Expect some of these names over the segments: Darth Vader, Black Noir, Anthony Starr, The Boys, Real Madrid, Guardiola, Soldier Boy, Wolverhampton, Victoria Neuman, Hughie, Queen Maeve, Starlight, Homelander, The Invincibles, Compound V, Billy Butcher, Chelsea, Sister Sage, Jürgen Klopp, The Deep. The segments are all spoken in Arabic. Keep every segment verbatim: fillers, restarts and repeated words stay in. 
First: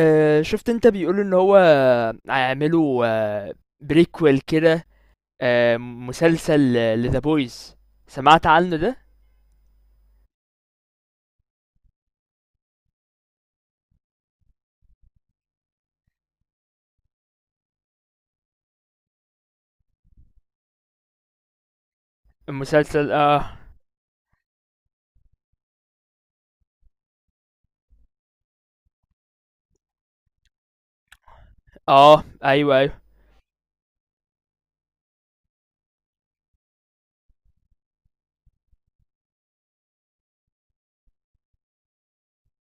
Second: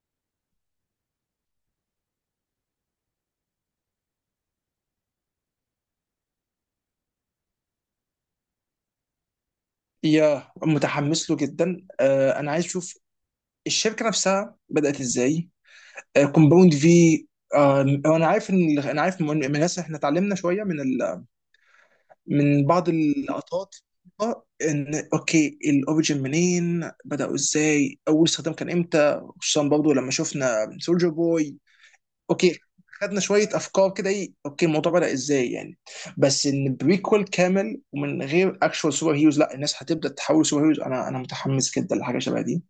آه، شفت انت بيقولوا ان هو هيعملوا آه، بريكويل كده آه، مسلسل لذا بويز سمعت عنه ده يا متحمس له جدا. آه انا عايز اشوف الشركه نفسها بدات ازاي. آه كومباوند في. آه انا عارف ان انا عارف من من الناس، احنا اتعلمنا شويه من ال... من بعض المسلسل اه اللقطات. آه، ان اوكي، الاوريجن منين، بداوا ازاي، اول استخدام كان امتى، خصوصا برضه لما شفنا سولجر بوي. اه اوكي ايوه ايوه خدنا شويه افكار كده، ايه اوكي الموضوع بدأ ازاي يعني. بس ان بريكول كامل ومن غير اكشوال سوبر هيروز، لا الناس هتبدا تحول سوبر هيروز. انا انا متحمس جدا لحاجه شبه دي.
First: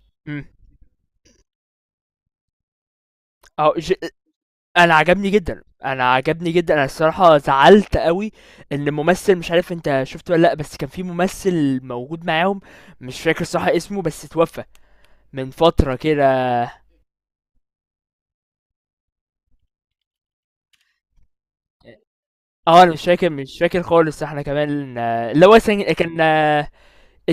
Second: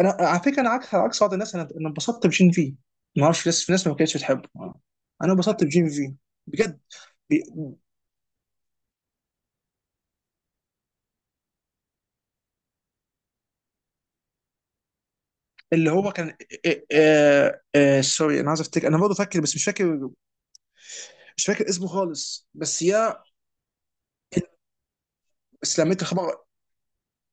انا على امم فكره، انا عكس عكس بعض الناس. انا انا انبسطت بجين في. ما اعرفش، في ناس في اه ناس ج... ما كانتش بتحبه. انا عجبني انا جدا، انبسطت بجين انا في، عجبني جدا بجد. انا الصراحه بي- زعلت قوي ان الممثل، مش عارف انت شفته ولا لا، بس كان في ممثل موجود معاهم، مش فاكر صح اسمه، بس اتوفى من اللي فتره هو كان... كده. آه، آه، آه، سوري، انا عايز افتكر، انا برضه فاكر بس مش فاكر. مش فاكر اسمه خالص، بس اه انا مش يا... فاكر مش فاكر خالص. احنا كمان آه، اللي هو بس سن- لما انت كان خبر... آه،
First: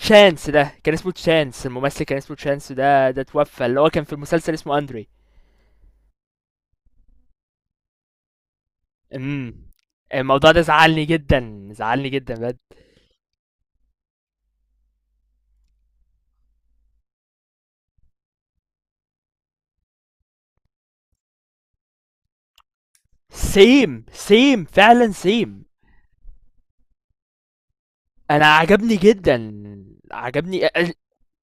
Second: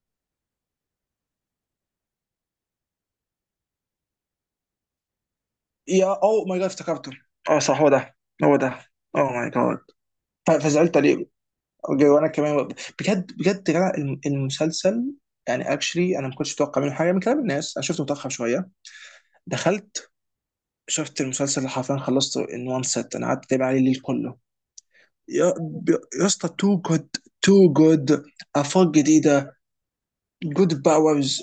تشانس ده، كان اسمه تشانس، الممثل كان اسمه تشانس ده، ده توفى، اللي هو كان في المسلسل اسمه اندري. يا او ماي جاد، افتكرته! اه صح، هو ده، هو ده. او ماي امم. جاد. ف- الموضوع ده فزعلت زعلني عليه جدا، زعلني وانا جدا بجد. كمان. بجد بجد يا جدع، الم- المسلسل يعني اكشلي انا ما كنتش متوقع منه حاجه. من كلام الناس انا شفته متاخر شويه. دخلت شفت المسلسل اللي حرفيا خلصته ان وان سيت، انا قعدت اتابع عليه الليل سيم كله. سيم فعلا يا سيم. يا اسطى، تو جود، تو جود. انا افاق عجبني جدا، جديده، عجبني أ- جود أ- باورز.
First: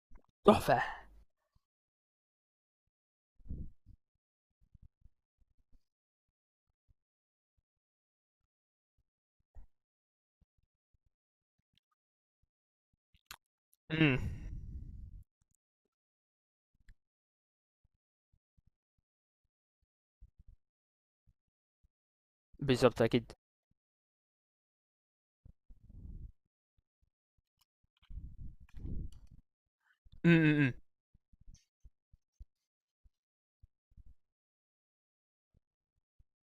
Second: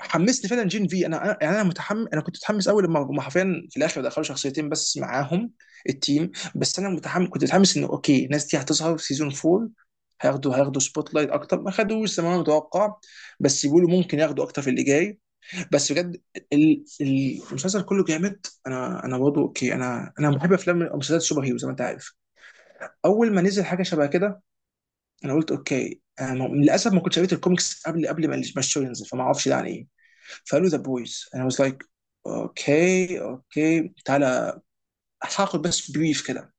حمسني فعلا تحفة. جين في. انا يعني انا متحمس انا كنت متحمس قوي لما هم حرفيا في الاخر دخلوا شخصيتين بس معاهم التيم. بس انا متحمس كنت متحمس انه اوكي الناس دي هتظهر في سيزون فور. هياخدوا هياخدوا سبوت لايت اكتر ما خدوش زي ما انا متوقع، بس يقولوا امم. ممكن ياخدوا اكتر في اللي جاي. بس بجد، ال- ال- المسلسل كله جامد. انا انا برضه اوكي، انا انا بحب افلام ومسلسلات السوبر هيرو زي ما انت عارف. بالظبط اكيد. اول ما نزل حاجه شبه كده، انا قلت اوكي، أنا م- للاسف ما كنتش قريت الكوميكس قبل قبل ما ما الشو ينزل، فما اعرفش ده عن ايه. فقالوا امم. ذا بويز، انا واز لايك: اوكي اوكي تعالى، هاخد بس بريف كده.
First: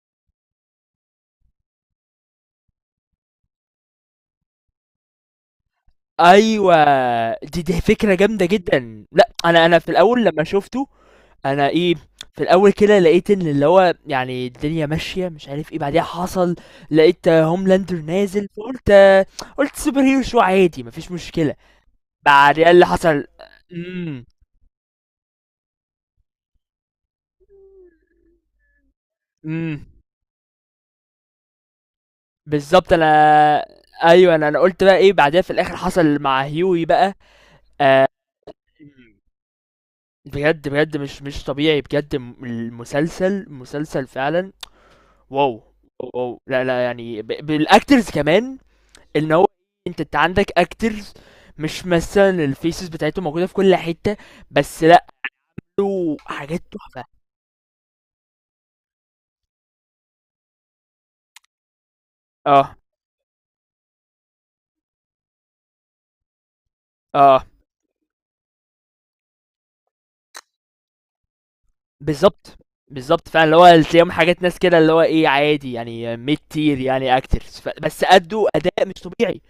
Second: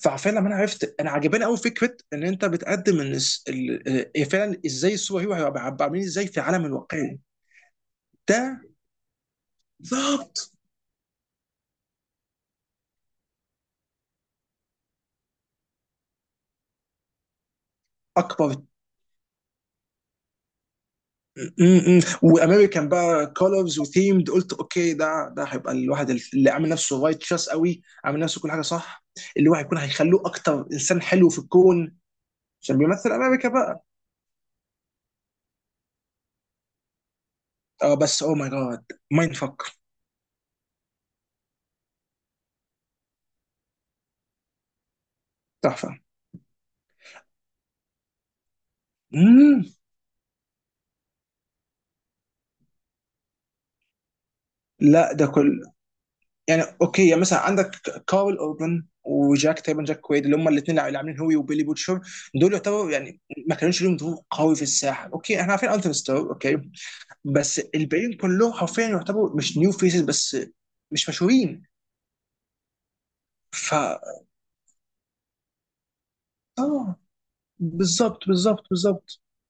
فعارفين لما انا عرفت، انا عجباني قوي فكره ان انت بتقدم ان الس- ال- ال- فعلا ازاي السوبر هيرو هيبقى، عب- عاملين ازاي في عالم ايوه، الواقعي. دي دي فكرة جامدة ده جدا. لا انا انا في الاول لما بالظبط شفته انا ايه، في الاول كده لقيت ان اللي هو يعني الدنيا ماشيه مش عارف ايه، بعديها حصل، لقيت هوملاندر نازل اكبر. فقلت، قلت سوبر هيرو شو عادي، مفيش مشكله. م- م- بعديها اللي وامريكان حصل. بقى كولرز امم. وثيمد، قلت اوكي ده ده هيبقى الواحد اللي عامل نفسه رايتشس قوي، عامل نفسه كل حاجه صح، اللي هو هيكون امم. هيخلوه اكتر انسان حلو في الكون عشان بالظبط. انا بيمثل امريكا بقى. ايوه، انا انا قلت بقى ايه بعديها، في الاخر حصل مع هيوي بقى. اه آه، بس او ماي جاد، مايند فك، بجد بجد، مش مش طبيعي بجد. الم- المسلسل مسلسل فعلا. واو تحفه. واو واو. لا لا يعني ب- بالاكترز كمان، ان هو مم. انت انت عندك اكترز، مش مثلا الفيسز بتاعتهم موجوده في كل حته، بس لا لا ده كل له حاجات يعني تحفه. اوكي، يعني مثلا عندك كارل اوربن وجاك، تقريبا جاك كويد، اللي هم الاثنين اللي عاملين هوي وبيلي بوتشر. دول اه يعتبروا يعني ما كانوش لهم ظهور قوي في الساحه. اوكي احنا عارفين التون ستار اوكي، اه بس الباقيين كلهم حرفيا يعتبروا مش نيو فيسز بس، مش مشهورين. بالظبط بالظبط فعلا اللي ف هو تلاقيهم حاجات ناس كده اللي هو ايه عادي، يعني ميد تير اه يعني اكترز، ف... بس بالظبط ادوا بالظبط اداء مش بالظبط، طبيعي.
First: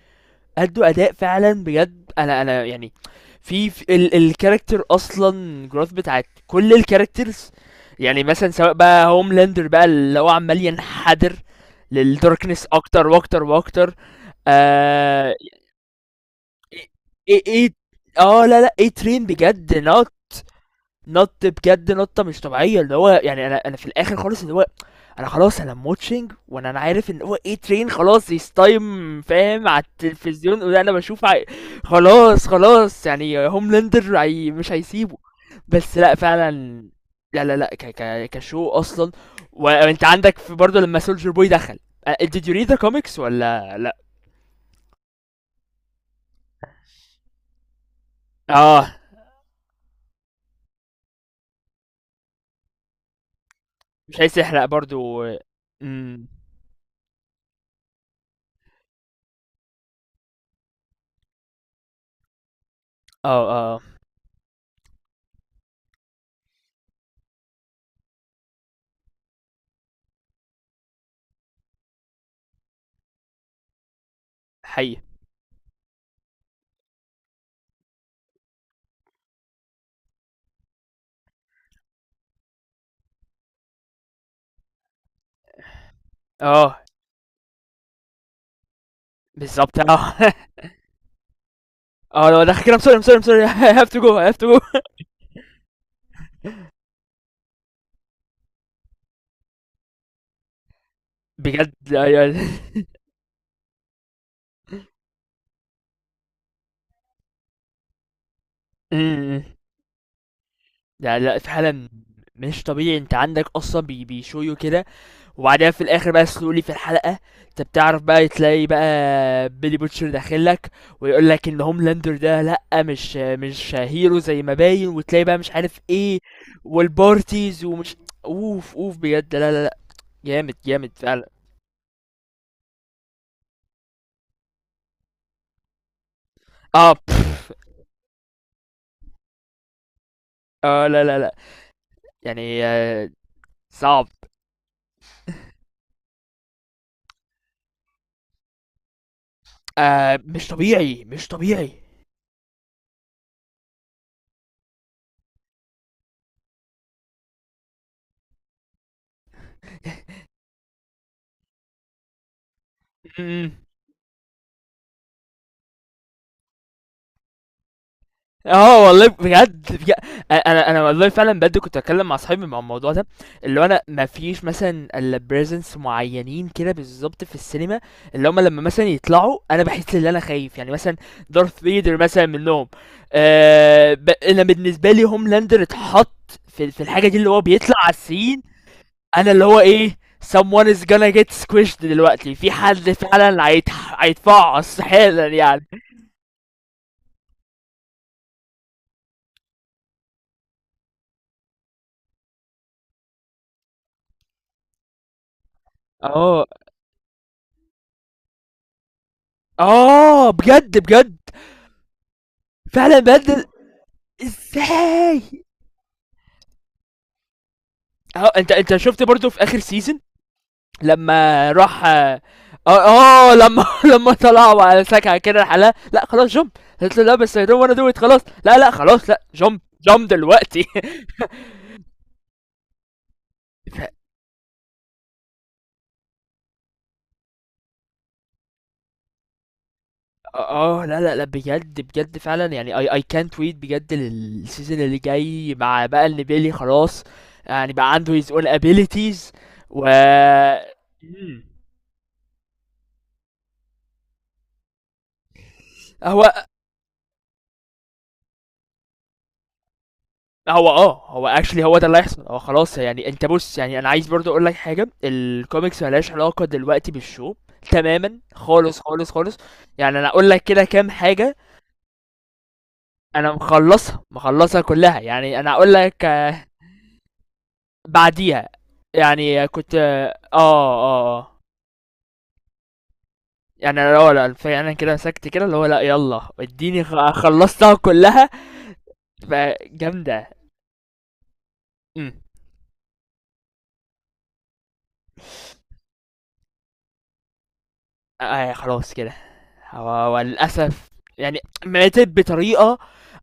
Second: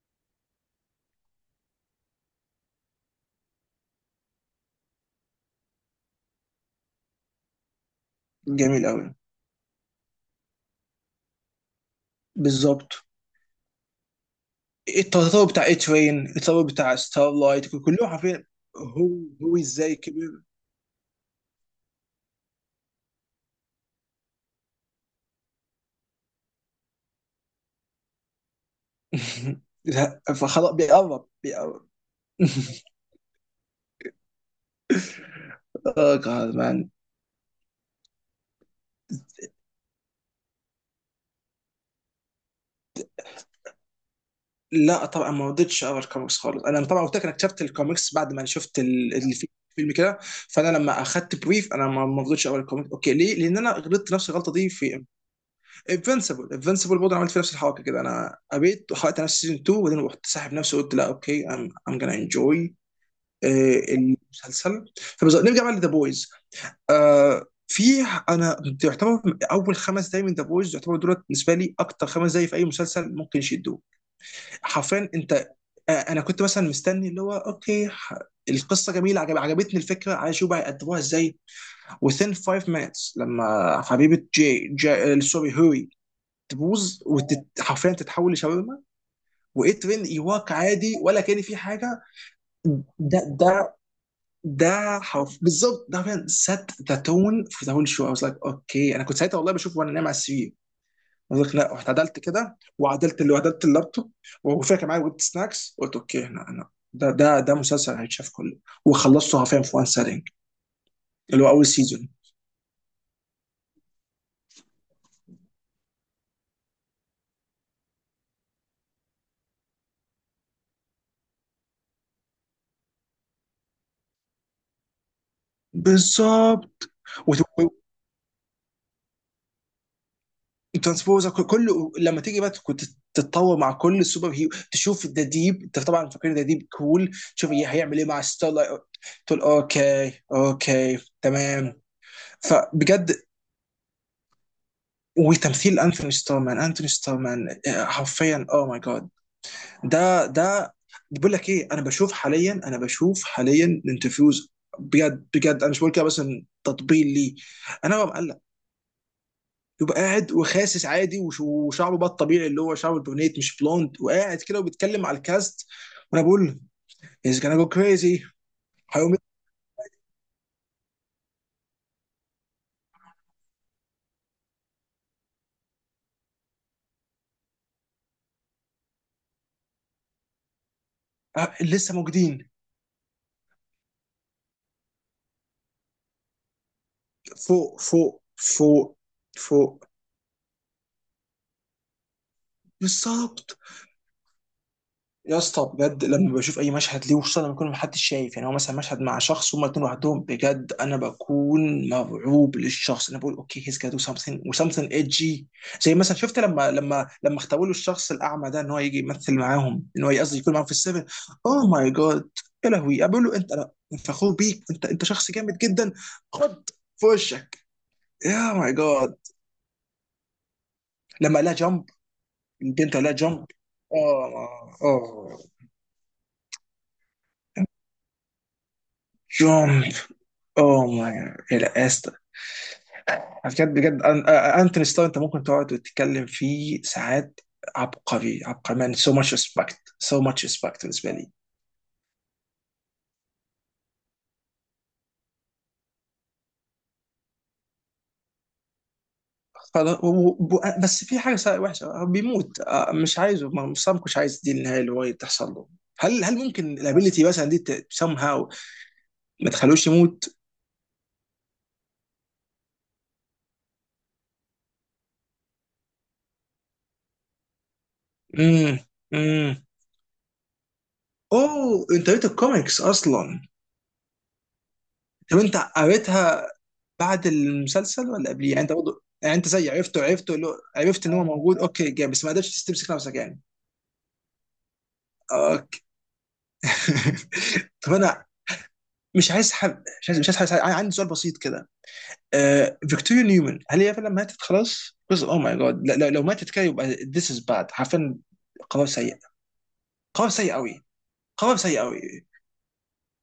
ادوا اداء فعلا بجد. انا انا يعني في، في ال... الكاركتر اصلا، جروث بتاعت كل الكاركترز، يعني مثلا سواء جميل بقى قوي، هوملاندر بقى اللي هو عمال ينحدر للداركنس اكتر بالظبط. واكتر واكتر. آه. التطور بتاع اي ترين، التطور بتاع ستار ايه ايه لايت، إيه، كلهم حرفيا اه لا لا، ايه هو ترين هو بجد ازاي نط، كبر. نط بجد نطه مش طبيعيه. اللي هو يعني انا انا في الاخر خالص اللي هو انا خلاص انا موتشنج، وانا انا عارف ان هو ايه ترين خلاص، يس تايم، فاهم، على لا التلفزيون فخلاص وده انا بشوف بيقرب عي... بيقرب. خلاص خلاص، يعني هوملاندر عي... مش هيسيبه. بس لا اه جاد فعلا، مان. لا لا لا، ك... ك... كشو اصلا. و- وانت عندك في برضه لما سولجر بوي دخل، آه، did you read the comics ولا لا؟ لا طبعا ما رضيتش اقرا الكوميكس خالص. انا طبعا قلت لك انا اكتشفت الكوميكس بعد ما شفت اه، ال- الفي- الفيلم كده. فانا لما اخدت بريف، انا ما ما رضيتش اقرا الكوميكس. اوكي ليه؟ لان انا غلطت مش نفس عايز الغلطه تحرق دي في برضو. امم. انفنسبل. انفنسبل برضه أنا عملت في نفس الحركه كده، انا قريت وحرقت نفسي سيزون اتنين، وبعدين رحت ساحب نفسي وقلت لا اوكي، ام ام جonna انجوي اه اه. المسلسل. فبز- نرجع بقى لذا بويز. آه في، انا تعتبر اول خمس دقايق من ذا بويز يعتبر دولت بالنسبه لي، اكتر خمس دقايق في اي مسلسل ممكن يشدوه حقيقي. حرفيا. انت آه انا كنت مثلا مستني اللي هو اوكي، ح- القصه جميله، عجب عجبتني الفكره، عايز اشوف بقى يقدموها ازاي. within five minutes لما حبيبه جي, جي آه، سوري هوري اه. تبوظ وحرفيا تتحول لشاورما. وايت بالظبط رين، اه. يواك عادي ولا كان في حاجه؟ اه لو دخل كده I'm sorry I'm sorry I'm ده sorry ده I have to go I have to go. ده حرف بالظبط، ده فعلا set the tone for the whole show. I was like اوكي، انا كنت ساعتها والله بشوف وانا نايم على السرير. I was like لا، بجد رحت عدلت ايوه. كده وعدلت، اللي عدلت اللابتوب، وفاكر كان معايا ويت سناكس، قلت اوكي هنا انا، ده ده ده مسلسل هيتشاف كله. وخلصته امم. حرفيا في وان سيتنج، لا لا اللي هو اول فعلا. سيزون. مش طبيعي، انت عندك اصلا بي بيشويو كده، وبعدين في الاخر بقى سلولي في الحلقه، انت بتعرف بقى تلاقي بقى بيلي بوتشر داخل لك ويقول لك ان هوملاندر ده لا، مش مش هيرو زي ما باين، وتلاقي بقى مش عارف ايه، بالظبط. والبارتيز ومش، اوف اوف بجد. لا لا لا، جامد جامد فعلا. وترانسبوزر كله لما تيجي بقى، كنت تتطور مع كل السوبر هيرو. تشوف ذا ديب، انت طبعا فاكرين ذا ديب اه، كول، تشوف بف. هي- هيعمل ايه مع ستارلايت، تقول اوكي اه اوكي لا لا لا تمام. يعني آه فبجد صعب. وتمثيل انثوني ستورمان انثوني ستورمان، آه، حرفيا او ماي جاد. آه ده مش ده طبيعي مش بقول لك ايه، طبيعي. انا بشوف حاليا انا بشوف حاليا الانترفيوز. بجد بجد انا مش بقول كده بس إن تطبيل ليه، انا ببقى مقلق. يبقى قاعد وخاسس عادي، وش- وشعره بقى الطبيعي اللي هو شعره البرونيت امم. مش بلوند، وقاعد كده وبيتكلم على الكاست، وانا بقول از جونا جو كريزي، اه والله هيقوم. بجد بجد. انا انا أنا والله فعلا بجد كنت اتكلم مع صاحبي مع الموضوع ده، اللي هو انا ما فيش مثلا الا بريزنس معينين كده بالظبط في السينما، اللي هم لما مثلا يطلعوا انا بحس ان انا خايف، يعني مثلا آه، دارث لسه فيدر مثلا موجودين منهم. آه، ب... انا بالنسبه لي هوملاندر اتحط في في الحاجه دي اللي هو فوق بيطلع على فوق السين فوق أنا اللي هو فوق، إيه، someone is gonna get squished دلوقتي، في حد فعلًا بالظبط. هيتح هيتفعص حالًا يا يعني. اسطى بجد، لما بشوف اي مشهد ليه، وخصوصا لما يكون محدش شايف، يعني هو مثلا مشهد مع شخص هما الاتنين لوحدهم، بجد انا بكون مرعوب للشخص. انا بقول اوكي هيز جادو سمثينج وسمثينج ايجي. زي مثلا شفت آه، لما لما لما اختاروا له الشخص الاعمى ده، ان هو يجي يمثل معاهم، ان هو آه قصدي يكون معاهم في بجد، السيفن. بجد، اوه ماي جاد، يا فعلًا لهوي، أنا بقول له بجد. انت، انا فخور بيك، انت انت شخص إزاي؟ جامد جدا. خد في وشك. آه، أنت يا ماي أنت شُفت جاد، برضه في آخر season لما لمّا لا راح، جامب، آه البنت لا آه، جامب. لمّا لمّا طلعوا اه على سكعة اه، كده لحالها، لأ خلاص jump. قالت له: "لأ بس I don't wanna do it"، خلاص، لأ، لأ خلاص لأ jump، جامب. jump دلوقتي. اوه ماي، لا يا اسطى، بجد ف بجد، أن- آه، انتوني ستار، انت ممكن تقعد وتتكلم فيه ساعات. عبقري عبقري مان، سو ماتش ريسبكت، سو ماتش ريسبكت اه لا بالنسبه لا لا لي. بجد بجد فعلا، يعني اي اي كانت ويت بجد للسيزون اللي جاي، مع بقى ان بيلي خلاص يعني بقى عنده his own abilities. و، خلاص و- و- بس في حاجه مم. سا- وحشه، هو بيموت، آه، مش عايزه، ما- مش سام، مش عايز دي النهايه اللي هو تحصل له. هل هو هل ممكن الابيلتي مثلا دي سام هاو ما تخلوش يموت؟ هو اه هو اكشلي هو ده اللي هيحصل. هو خلاص، يعني انت بص، يعني انا عايز برضو اقول لك حاجه، الكوميكس ملهاش علاقه دلوقتي بالشو تماما، امم خالص خالص خالص. امم. يعني انا اقول لك كده كام حاجه. اوه، انت قريت الكوميكس انا اصلا؟ مخلصها، مخلصها كلها، طب يعني انا انت اقول لك. قريتها بعد المسلسل ولا بعديها، قبليه، يعني انت برضه يعني انت يعني زي كنت عرفته اه عرفته اللي هو- عرفت ان اه هو اه، موجود اوكي جامد بس ما قدرتش تمسك نفسك يعني. يعني انا اه لا فعلا كده مسكت كده اللي هو لا اوكي. يلا اديني، خ- خلصتها طب انا كلها. مش عايز حب، مش عايز فجامدة. مش عايز, عايز، عندي سؤال بسيط كده. امم. آه، فيكتوريا نيومن، هل هي فعلا ماتت خلاص؟ جزء اوه ماي جاد، لو لو ماتت كده يبقى this is bad حرفيا. آه قرار خلاص كده. سيء، هو، قرار سيء قوي، وللاسف يعني قرار سيء قوي. ماتت بطريقة.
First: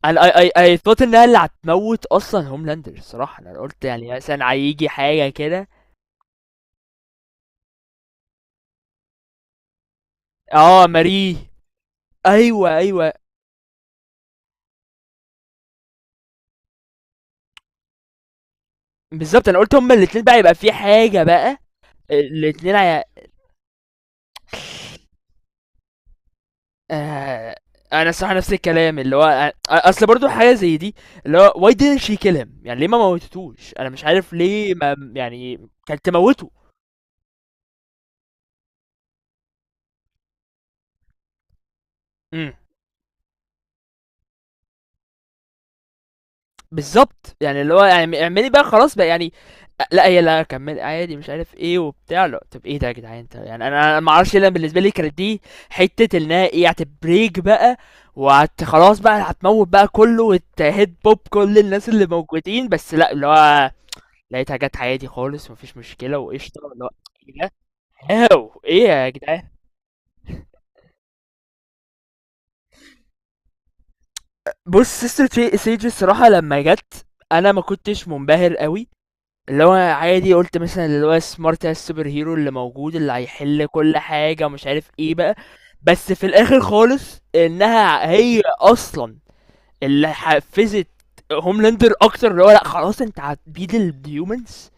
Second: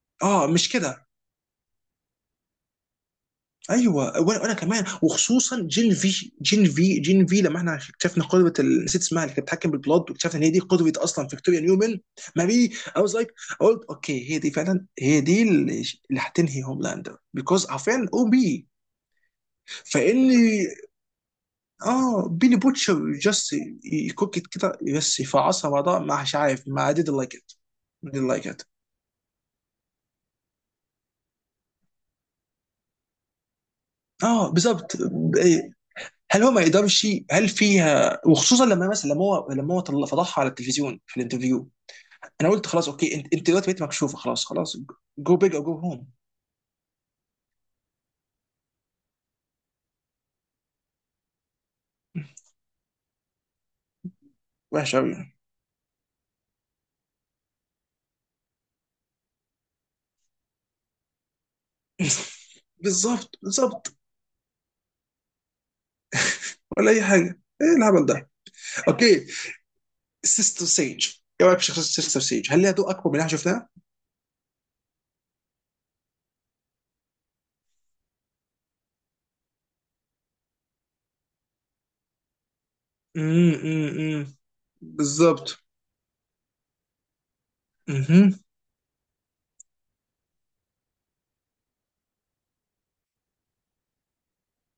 انا اي اه اي مش اي thought كده، انها اللي هتموت اصلا هوملاندر، الصراحة انا قلت ايوه. يعني وانا مثلا وأنا كمان، هيجي حاجة وخصوصا كده. جين في جين في جين في، لما احنا اكتشفنا قدوه ال- نسيت اسمها، اللي كانت بتتحكم بالبلاد، واكتشفنا ان هي دي اه قدوه اصلا ماري. فيكتوريا نيومن. ماري، ايوه اي ايوه، واز لايك، قلت اوكي هي دي فعلا، هي دي اللي اللي هتنهي هوملاندر، بيكوز عارفين او بي. بالظبط، انا قلت هما فان، الاتنين بقى يبقى في حاجة بقى. اه، بيلي الاتنين هي-، بوتشر جاست يكوك إت كده بس، يفعصها بعضها مش عارف. ما I didn't like آه، it, انا didn't الصراحه like نفس it. الكلام اللي هو أ- اصل برضو حاجه زي دي اللي هو why didn't she kill him، يعني ليه ما موتتوش، انا مش عارف اه ليه بالظبط. ما يعني كانت هل تموته. هو ما يقدرش؟ هل فيها؟ وخصوصا لما مثلا لما هو لما هو طل- فضحها على التلفزيون في الانترفيو. انا امم. قلت خلاص اوكي، انت انت دلوقتي بقيت مكشوفه، خلاص خلاص. جو بيج او جو هوم. بالظبط، يعني اللي هو يعني اعملي بقى خلاص بقى يعني، أ- لا هي لا كمل عادي مش عارف ايه وبتاع، لا طب ايه ده يا جدعان انت، يعني انا انا ما اعرفش ليه. أنا بالنسبه لي وحش قوي كانت يعني. دي حته انها ايه هتبريك بقى، وهت خلاص بقى هتموت بقى كله وتهد بوب كل الناس اللي موجودين. بس لا اللي بالظبط هو بالظبط، لقيتها جات عادي خالص مفيش مشكلة وقشطة اللي هو، ولا اي إيه حاجه، ده؟ ايه الهبل ده! هاو إيه يا اوكي، جدعان. سيستر سيج، ايه رايك في شخصيه سيستر سيج؟ هل ليها دور اكبر من اللي احنا شفناه؟ بص سيستر تي- سيج، الصراحة لما جت أنا ما كنتش منبهر قوي، اللي هو عادي قلت مثلا اللي هو سمارت السوبر هيرو اللي موجود اللي امم هيحل كل امم، حاجة مش عارف ايه بقى. بالظبط، بس في الآخر خالص، إنها امم هي أصلا اللي حفزت هوملاندر أكتر اللي هو لأ خلاص أنت هتبيد الهيومنز،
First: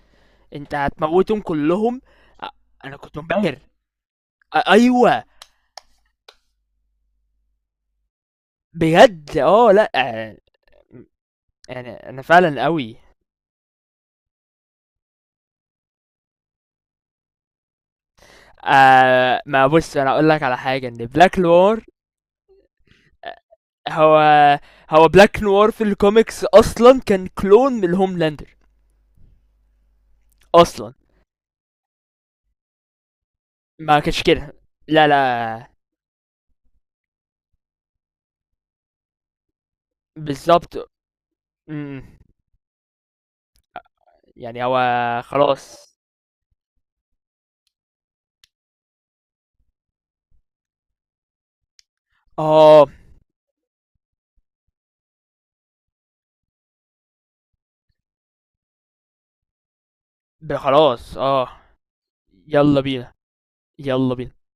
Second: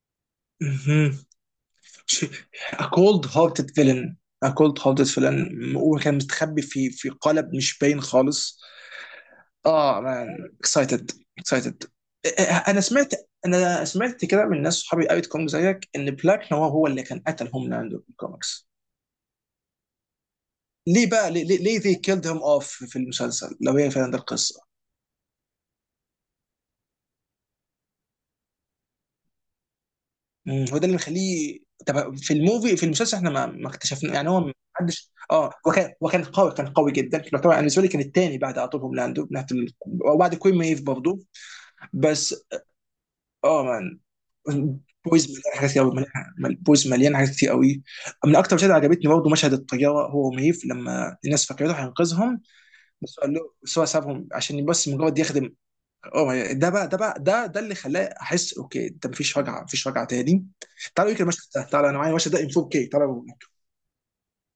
أنت امم. هتموتهم كلهم. أ- A أنا كنت cold منبهر. hearted villain. A أ- cold hearted أيوه villain، هو كان مستخبي في في قالب مش باين خالص. بجد. آه لأ، اه مان، آه، اكسايتد، اكسايتد. يعني أنا فعلًا انا أوي. سمعت، انا سمعت كده من ناس صحابي قريت كونج زيك ان بلاك نوار هو اللي كان قتل هوم لاندو في الكوميكس. آآ ما بُص، أنا هاقول لك على حاجة، إن ليه بقى، Black ليه ليه ليه they Noir، killed him off في أ المسلسل لو هي فعلا ده هو القصه؟ هو Black Noir في الcomics أصلًا كان clone من Homelander مم، هو ده أصلًا، اللي مخليه. طب في الموفي، في المسلسل احنا ما ما ما اكتشفنا كانش يعني هو كده. ما لا، حدش، اه لا، وكان وكان قوي، كان قوي جدا يعتبر. انا بالنسبه لي كان الثاني بعد على طول هوم لاندو من ناحيه ال- وبعد كوين ميف بالضبط، برضه. إمم، بس اه مان، يعني هو بويز مليان حاجات كتير خلاص. قوي مليان، بويز مليان حاجات كتير قوي. من اكتر مشاهد عجبتني برضه مشهد الطياره هو وميف، لما الناس فكرته هينقذهم، آه، بس هو قال له بس، هو سابهم عشان بس مجرد يخدم. أوه ما- ده بقى ده بقى ده ده اللي خلاه احس اوكي، ده مفيش رجعه، مفيش رجعه تاني. ب تعالوا خلاص، يمكن المشهد آه، ده، تعالوا انا معايا المشهد ده ان يالّا فور كيه، بينا، تعالوا. يالّا بينا.